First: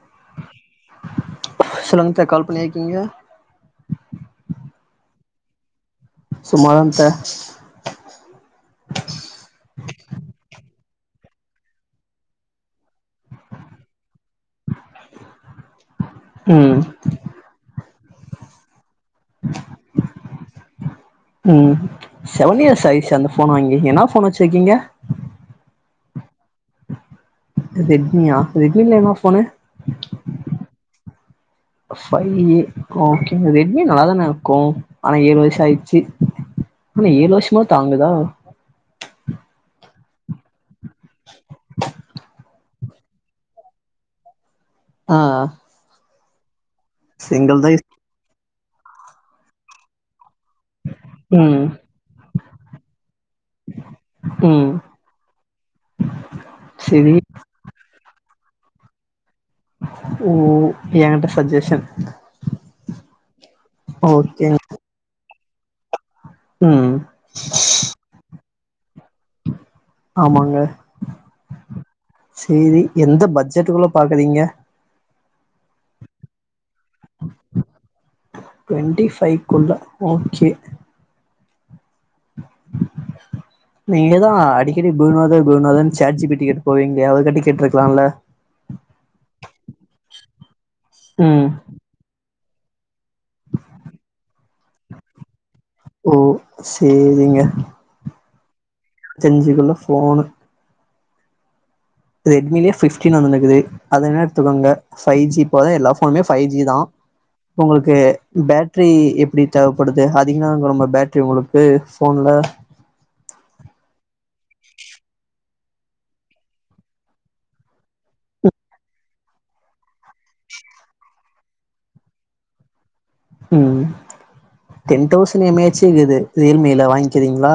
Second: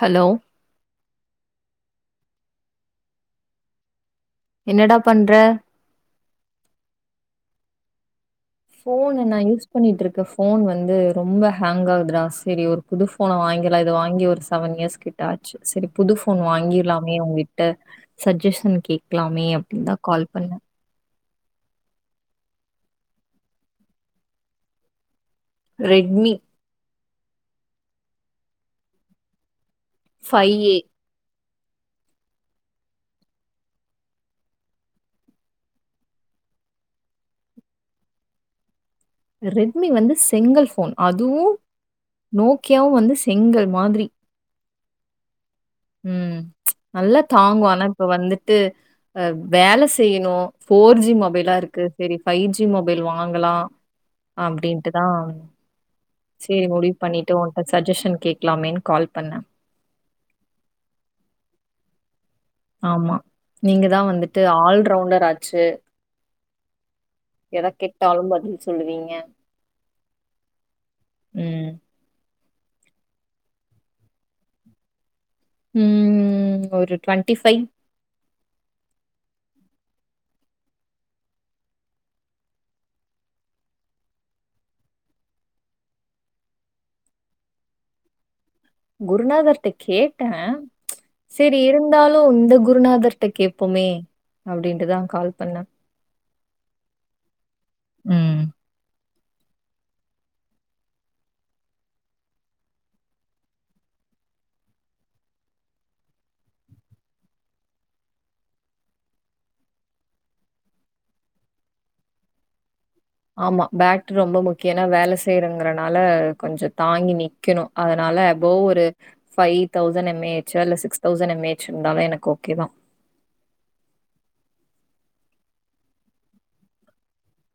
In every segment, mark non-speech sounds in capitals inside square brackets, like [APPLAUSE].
Hello சொல்லுங்கக்கா call பண்ணிருக்கீங்க என்னடா பண்ற சும்மா தான்க்கா ஃபோன் நா யூஸ் பண்ணிட்டு இருக்க ஃபோன் வந்து ரொம்ப ஹேங்க் ஆகுதுடா சரி ஒரு புது ஃபோன் வாங்கிறலா இது வாங்கி ஒரு செவன் இயர்ஸ் கிட்ட ஆச்சி செரி புது ஃபோன் ம் வாங்கீர்லாமே உங்கிட்ட சஜஷன் கேக் கலாமே அப்டின்னுதா கால் பண்ணே ம் செவன் இயர்ஸ் ஆகிருச்சா அந்த ஃபோன் வாங்கி என்ன ஃபோன் வச்சிருக்கீங்க ரெட்மி ரெட்மியா ரெட்மில என்ன phone five A five A ஓகேங்க ரெட்மி நல்லா தான இருக்கு ஆனா ஏழு வருஷோ ஆயிடுச்சி ஃபோனு ஏழு வருஷமா தாங்குதா ரெட்மி வந்து செங்கல் ஃபோன் அதுவு நோக்கியாவு வந்து செங்கல் மாதிரி ஆ ம் நல்லா சிங்கிள் தாங்கு தா ஆனா யூஸ் இப்ப வந்துட்டு ஆ வேலை செய்யணு ஃபோர் ஜி மொபைலா ம் இருக்கு செரி ஃபைவ் ஜி மொபைல் வாங்கலா ம் அப்டின்ட்டுதா செரி முடிவு பண்ணிட்டு ஒன் ட சஜெஷன் கேக்கலாமேன்னு கால் பண்ணே ஓ எங்கிட்ட சஜஷன் ஆமா நீங்க தா வந்துட்டு ஓகேங்க ஆல்ரவுண்டர் ஆச்சு ம் எத கேட்டாலும் பதில் சொல்லுவீங்க ஆமாங்க ம் சேரி எந்த பட்ஜெட்டுக்குள்ள பாக்கறீங்க ம் ஒரு டுவெண்டி ஃபை ட்வெண்ட்டி ஃபைவ்க்குள்ள ஓகே [INAUDIBLE] நீங்கதா அடிக்கடி குருநாதார் குருநாதனு சாட் ஜிபிக்கிட்ட போவீங்களே அவர்கிட்ட கேட்ருக்கலாம்ல்ல குருநாதர்ட்ட கேட்டே ம் செரி இருந்து இருந்தாலு இந்த குருநாதர்ட்ட கேப்பொமே அப்டின்ட்டுதா கால் பண்ண ஓ சேரிங்க ம் ஜெஞ்சுக்குள்ள ஃபோனு ரெட்மிலயே ஃபிப்டீன் ஒன்னு வந்ருக்குது அதுவேணா எடுத்துக்கோங்க ஃபை ஜி இப்பதா எல்லா ஃபோனுமே ஃபை ஜி தா உங்ளுக்கு பேட்ரி எப்டி தேவப்படுது அதிகமானுமா பேட்ரி உங்ளுக்கு ஃபோன்ல ஆமா பேட்ரி ரொம்ப முக்கிய ஏனா வேல செய்றங்கறனால கொஞ்ச தாங்கி நிக் க்கனும் அதனால எபோவ் ஒரு ஃபைவ் தௌசன்ட் எம் ஏ ஹச்சோ இல்ல சிக்ஸ் தௌசண்ட் எம் ஏ ஹச்சோ இருந்தாவே எனக்கு ஓகே தா ம் டென் தௌசன்ட் எம் ஏ ஹச்சேருக்குது ரியல் மீல வாங்கிறீங்களா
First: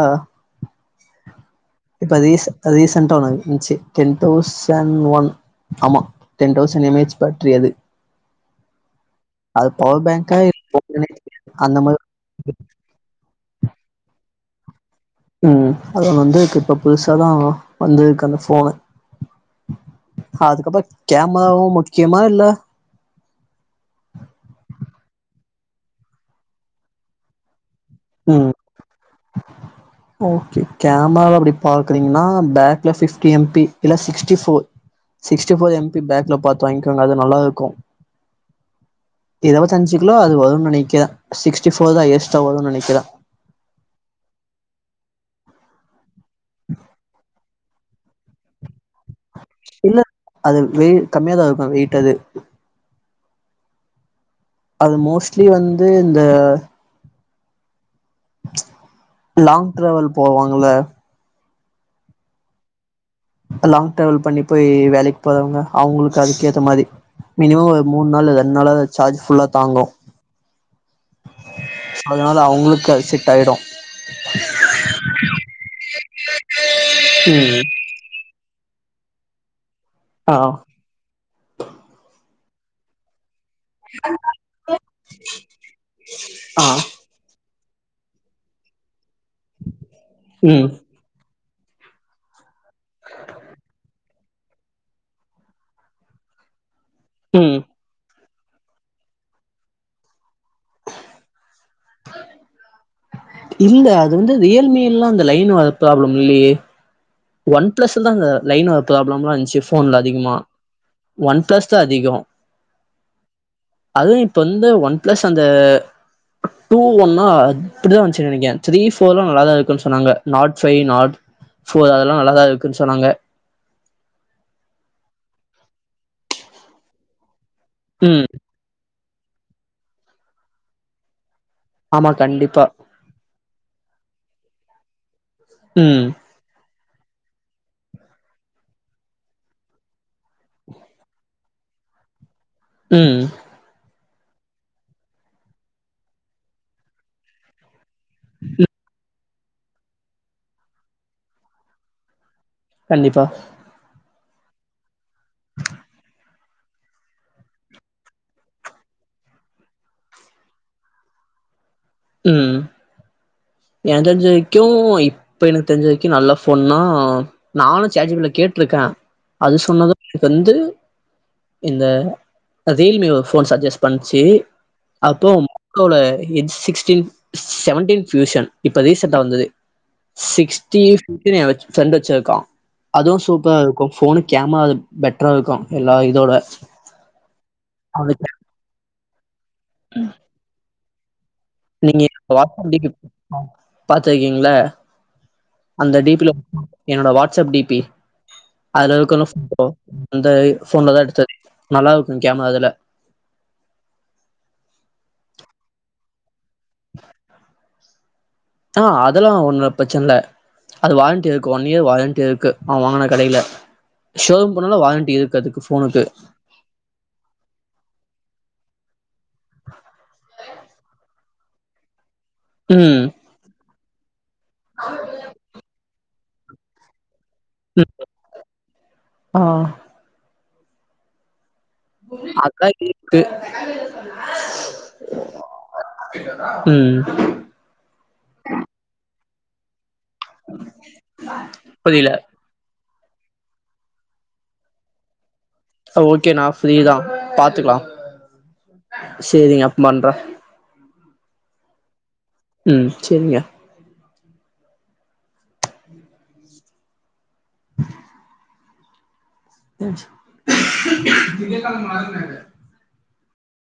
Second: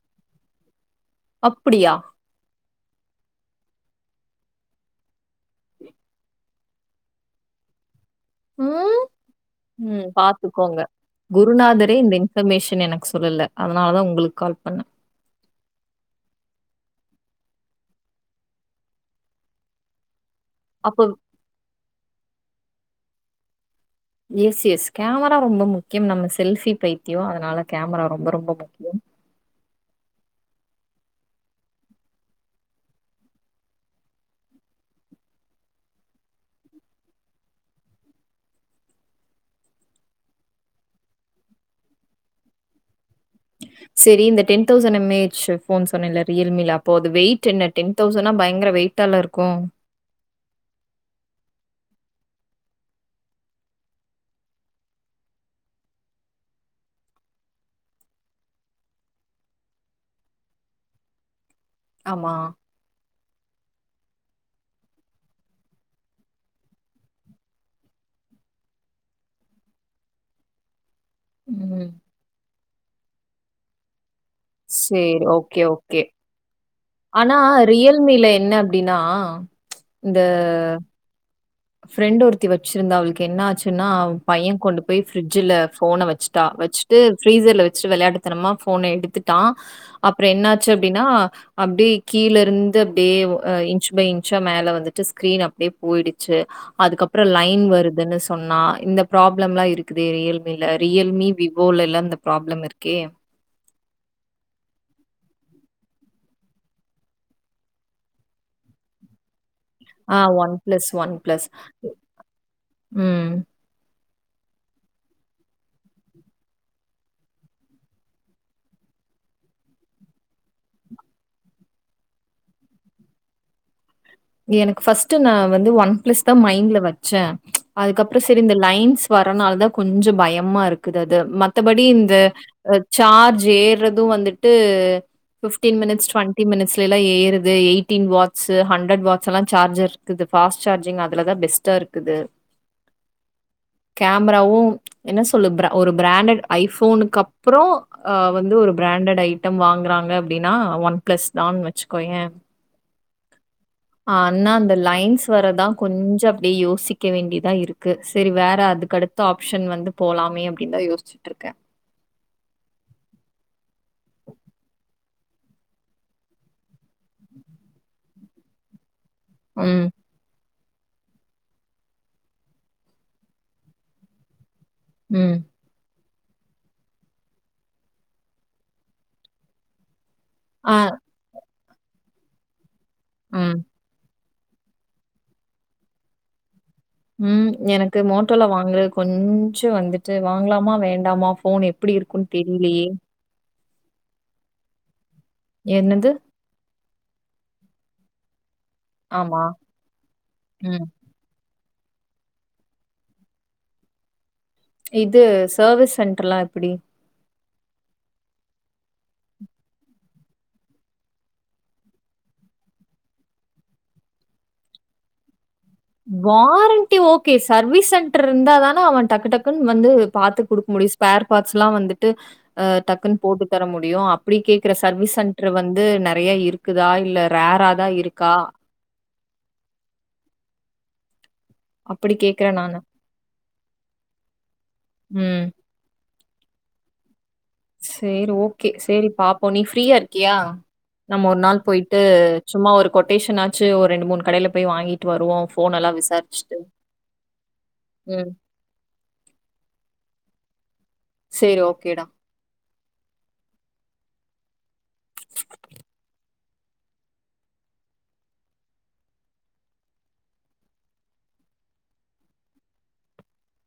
அப்டியா அது ரீச ரீசெண்ட்டா ஒனு வந்ச்சு டென் தௌசண்ட் ஒன் ஆமா ten thousand M H battery அது ம் அது பவர் ம் பேங்கா இல்ல பாத்துக்கோங்க அந்த குருநாதரே மாரி இந்த இன் ஃபர்மேஷன் எனக்கு சொல்லல அதனாலதா உங்குளுக்கு கால் பண்ணே ம் அது ஒன்னு வந்துக்கு இப்ப புதுசாதா வந்துக்கு அந்த ஃபோனு அதுக்கப்புறோ அப்போ கேமராவு முக்கியமா இல்ல எஸ் எஸ் கேமரா ரொம்ப முக்கியம் நம்ம செல்ஃபி பைத்தியோ அதனால கேமரா ரொம்ப ம் ரொம்ப முக்கியம் ஓகே கேமராவ அப்டி பாக்குறீங்கன்னா பேக்ல பிஃப்டி எம்பி இல்ல sixty four sixty four MP பேக்ல பாத்து வாங்கிகோங்க அது நல்லா இருக்கு இருபத்தஞ்சிகிலோ அது வரு நெனக்கிறே சிக்ஸ்டி ஃபோர்தா ஏஸ்டா வரு நெனைக் கிறே சரி இந்த டென் தௌசண்ட் எம்ஏஹச் ஃபோன் சொன்னேல்ல ரியல்மில அப்போ அது வெயிட் என்ன டென் தெளசண்ட்டா பயங்கர வெயிட் எவ்ளோ இருக்கு இல்ல அது வெயிட் கம்மியாதா இருக்கு வெயிட் அது அது மோஸ்ட்லி வந்து இந்த லாங் டிராவல் போவாங்ள ஆமா லாங் டிராவல் பண்ணி போய் வேலைக்கு போறவங்க அவங்களுக்கு அதுக்கு ஏத்த மாரி மினிமம் ஒரு மூணு நாள் ரெண்டு நாளாது சார்ஜ் ஃபுல்லா தாங்கு உம் அதனால அவுங்களுக்கு அது செட் ஆய்டு சேரி ஓகே ஓகே ஆனா ம் ரியல்மில என்ன அப்டின்னா இந்த ஆ ஃபிரெண்டு ஒருத்தி வச்சிருந்தா அவளுக் என்னாச்சு ன்னா பையன் கொண்டு போய் ஃபிரிட்ஜில ஃபோன வச்சுட்டா ஆ வச்சுட்டு ஃப்ரீசர்ல வச்சுட்டு விளையாட்டுத்தனமா ஃபோன எடுத்துட்டான் அப்றோ ம் என்னாச்சு அப்டினா அப்டியே கீழ இருந்து அப்டியே இன்ச்சு பை இன்ச்சா மேல வந்துட்டு ஸ்க்ரீன் அப்டியே போய்டு ச்சு அதுக்கப்புறோ ம் லைன் வருதுன்னு சொன்னா இந்த பிராப்ளலா இருக்குது ரியல் மில ரியல்மி விவோலலா இந்த பிராப்ளம் இருக்கே இல்ல அது வந்து ரியல்மிலா அந்த லைன் வர பிராப்ளம் இல்லயே ஒன் பிளஸ்லதா அந்த லைன் வர பிராப்ளம்லா இர்ன்ச்சு ஃபோன்ல ஆ அதிகுமா ஒன் பிளஸ், ஒன் பிளஸ். பிளஸ்தா அதிகோ ம். அதுவு இப்ப வந்து ஒன் பிளஸ் அந்த டூ ஒன்னா அப்புடிதா வந்ச்சு நெனைக்கே த்ரீ ஃபோர்லா நல்லாதா இருக்குன் சொன்னாங்க நாட் ஃபை நாட் இப்போ அதெல்லா நல்லாதா இருக்குன் சொன்னாங்க எனக்கு ஃபஸ்ட்டு நான் வந்து ஒன் பிளஸ்தா மைண்ட்ல வச்ச அதுக்கப்றோ ம் சரி இந்த லைன்ஸ் வர்றனாலதா கொஞ்சோ பயமா இருக்குது அது மத்தபடி ஆமா இந்த கண்டிப்பா அ சார்ஜ் ஏறது வந்துட்டு ஃபிப்டீன் ம் மினிட்ஸ் டுவெண்டி மினிட்ஸ் லலா ஏறுது எய்ட்டீன் வாட்ஸு ஹண்ரட் வா ஸுலா சார்ஜர் இருக்குது ஃபாஸ்ட் சார்ஜிங் அதுலதா பெஸ்ட்டா இருக்குது ம் கேம்ராவு என்ன சொல்லு ப்ர ஒரு பிராண்டட் ஐ ஃபோனுக்கு அப் புறோ ஆ வந்து ஒரு பிராண்டட் ஐ ட்டம் வாங்குறாங்க அப்டினா ஒன் பிளஸ்தான் வச்சுக்கோய கண்டிப்பா ஆனா அந்த லைன்ஸ் வரதா கொஞ்சோ அப்டியே யோசிக்க வேண்டியதா இருக்கு சரி வேற அதுக்கடு த்த ஆப்ஷன் வந்து போலாமே அப்டின்தா யோச்சுட்ருக்க ம் எனக்கு தெரிஞ்ச வரைக்கு இப்போ எனக்கு தெரிஞ்ச வரைக்கு நல்ல ஃபோன்னா நானு சேட் ஜி பி டி ல கேட்ருக்க அது ம், சொன்னது வந்து இந்த அ ரியல்மில ஒரு ஃபோன் சஜெஸ் பண்ச்சு அப்றோ ம். மோட்டோல H sixteen seventeen fusion இப்ப ரீசன்ட்டா வந்தது ஆ, சிக்ஸ்டி ஃபியூசர் ஏன் ஃபிரெண்டு வச்சிருக்கான் அதுவு ம், சூப்பரா இருக்கு ஃபோன்னு கேமரா அது பெட்ரா இருக்கு எல்லா இதோட ம் எனக்கு அதுக்கு மோட்டோல வாங்கறது கொஞ்சோ வந்துட்டு வாங்கலாமா வேண்டாமா ஃபோனே நீங்க வாட்ஸ்அப் டி பி ல பா பார்த்துருக்கீங்ளா அந்த என்னது? டீப்பில என்னோட வாட்ஸ்அப் டி பி அதுல இருக்குல [UNINTELLIGIBLE] ஆமா. ஃபோட்டோ அந்த ம். ஃபோன்லதா எடுத்தது நல்லா இருக்கு கேமரா அதுல இது சர்வீஸ் சென்ட்ருலா எப்டி [INAUDIBLE] ஆ அதுல்லா ஒன்னுல பிரச்சன்ல அது வாரண்ட்டி இருக்கு ஒன் இயர் வாரண்ட்டி இருக்கு நான் வாங்குன கடைல ஷோரூம் போனாலு வாரண்ட்டி இருக்கு அதுக்கு ஃபோனுக்கு வாரண்டி ஓகே சர்வீஸ் சென்ட்ரு இருந்தாதான அவன் டக்கு டக்குன் வந்து பாத்து குடுக்குமுடியு ஸ்பேர் பாட்ஸுலா வந்துட்டு ஆ ம் டக்குன் போட்டு தர முடியு அப்டி கேக்குற சர்வீஸ் சென்ட்ரு வந்து நெறைய இருக்குதா இல்ல ரேராதா ம் இருக்கா ஆ அப்படி கேட்கிறேன் அதா நானு. இருக்கு ம். ம் சேரி ஓகே சேரி பாப்போ நீ ஃப்ரீயா இருக்கியா நம்ம ஒரு நாள் போயிட்டு புரியல சும்மா ஒரு கொட்டேஷன்னாச்சு ஒரு ரெண்டு மூணு கடையில போய் வாங்கி ட்டு வருவோ ஃபோன் எல்லா ஓகேண்ணா விசாரிச்சுட்டு ஃப்ரீ தான் பாத்துக்கலாம் ம் சேரிங்க அப்ம் பண்ற சேரி ஓகேடா ம் சேரிங்க இதாங்க மாறுனது